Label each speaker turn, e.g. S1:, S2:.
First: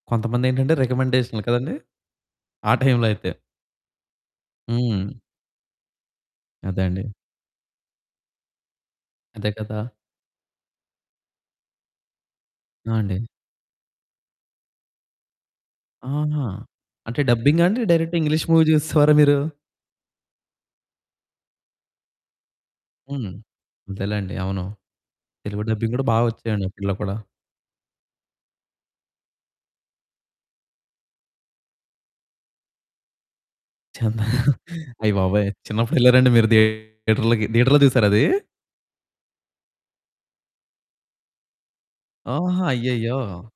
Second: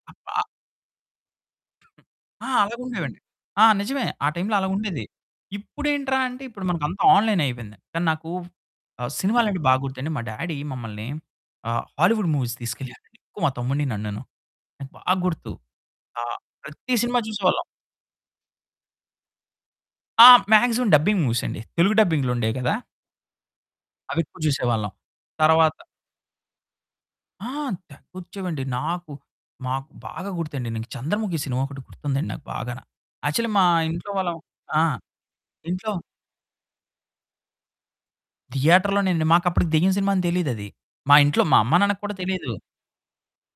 S1: కొంతమంది ఏంటంటే రికమెండేషన్లు కదండీ.
S2: ఆ!
S1: ఆ
S2: అలాగా
S1: టైంలో
S2: ఉండేవండి.
S1: అయితే
S2: ఆ! నిజమే, ఆ టైంలో అలాగుండేది.
S1: హ్మ్.
S2: ఇప్పుడేంట్రా అంటే ఇప్పుడు
S1: అదే
S2: మనకు అంతా
S1: అండి.
S2: ఆన్లైన్ అయిపోయింది. కానీ నాక ఆహ్,
S1: అదే
S2: సినిమాలంటే
S1: కదా!
S2: బాగ్గుర్తండి. మా డ్యాడీ మమ్మల్ని ఆహ్, హాలీవుడ్ మూవీస్
S1: ఆ!
S2: తీసుకెళ్ళేవారండి
S1: అండి.
S2: ఎక్కువ మా తమ్ముడిని, నన్నును. నాకు బాగా గుర్తు. ఆహ్,
S1: ఆహా!
S2: ప్రతి సినిమా
S1: అంటే డబ్బింగా
S2: చూసేవాళ్ళం.
S1: అండి? డైరెక్ట్‌ ఇంగ్లీష్ మూవీ చూసేసవారా మీరు?
S2: ఆ! మాక్సిమం డబ్బింగ్ మూవీస్ అండి తెలుగు డబ్బింగ్లుండేవి కదా.
S1: హ్మ్. అంతేలేండి
S2: అవెక్కువ
S1: అవును.
S2: జూసేవాళ్ళం.
S1: తెలుగు
S2: తర్వాత
S1: డబ్బింగ్ గూడా బా వచ్చాయండి అప్పడ్లో కూడా.
S2: ఆ! తెగ్గొచ్చేవండి నాకు మాకు బాగా గుర్తండి నేను, 'చంద్రముఖి' సినిమా ఒకటి గుర్తుందండి నాకు బాగా. యాక్చువల్లి మా ఇంట్లో
S1: చిన్న
S2: వాళ్ళం ఆ!
S1: అయ్య బాబోయ్!
S2: ఇంట్లో
S1: చిన్నప్పుడెళ్లారండి మీరు థియేటర్లుకి? థియేటర్‌లో చూసారా అది?
S2: థియేటర్‌లోనేనండి మాకు అప్పడికి దయ్యం సినిమా అని తెలియదది. మా ఇంట్లో మా అమ్మ, నాన్నకి కూడా తెలియదు.
S1: ఆహా! అయ్యయ్యో!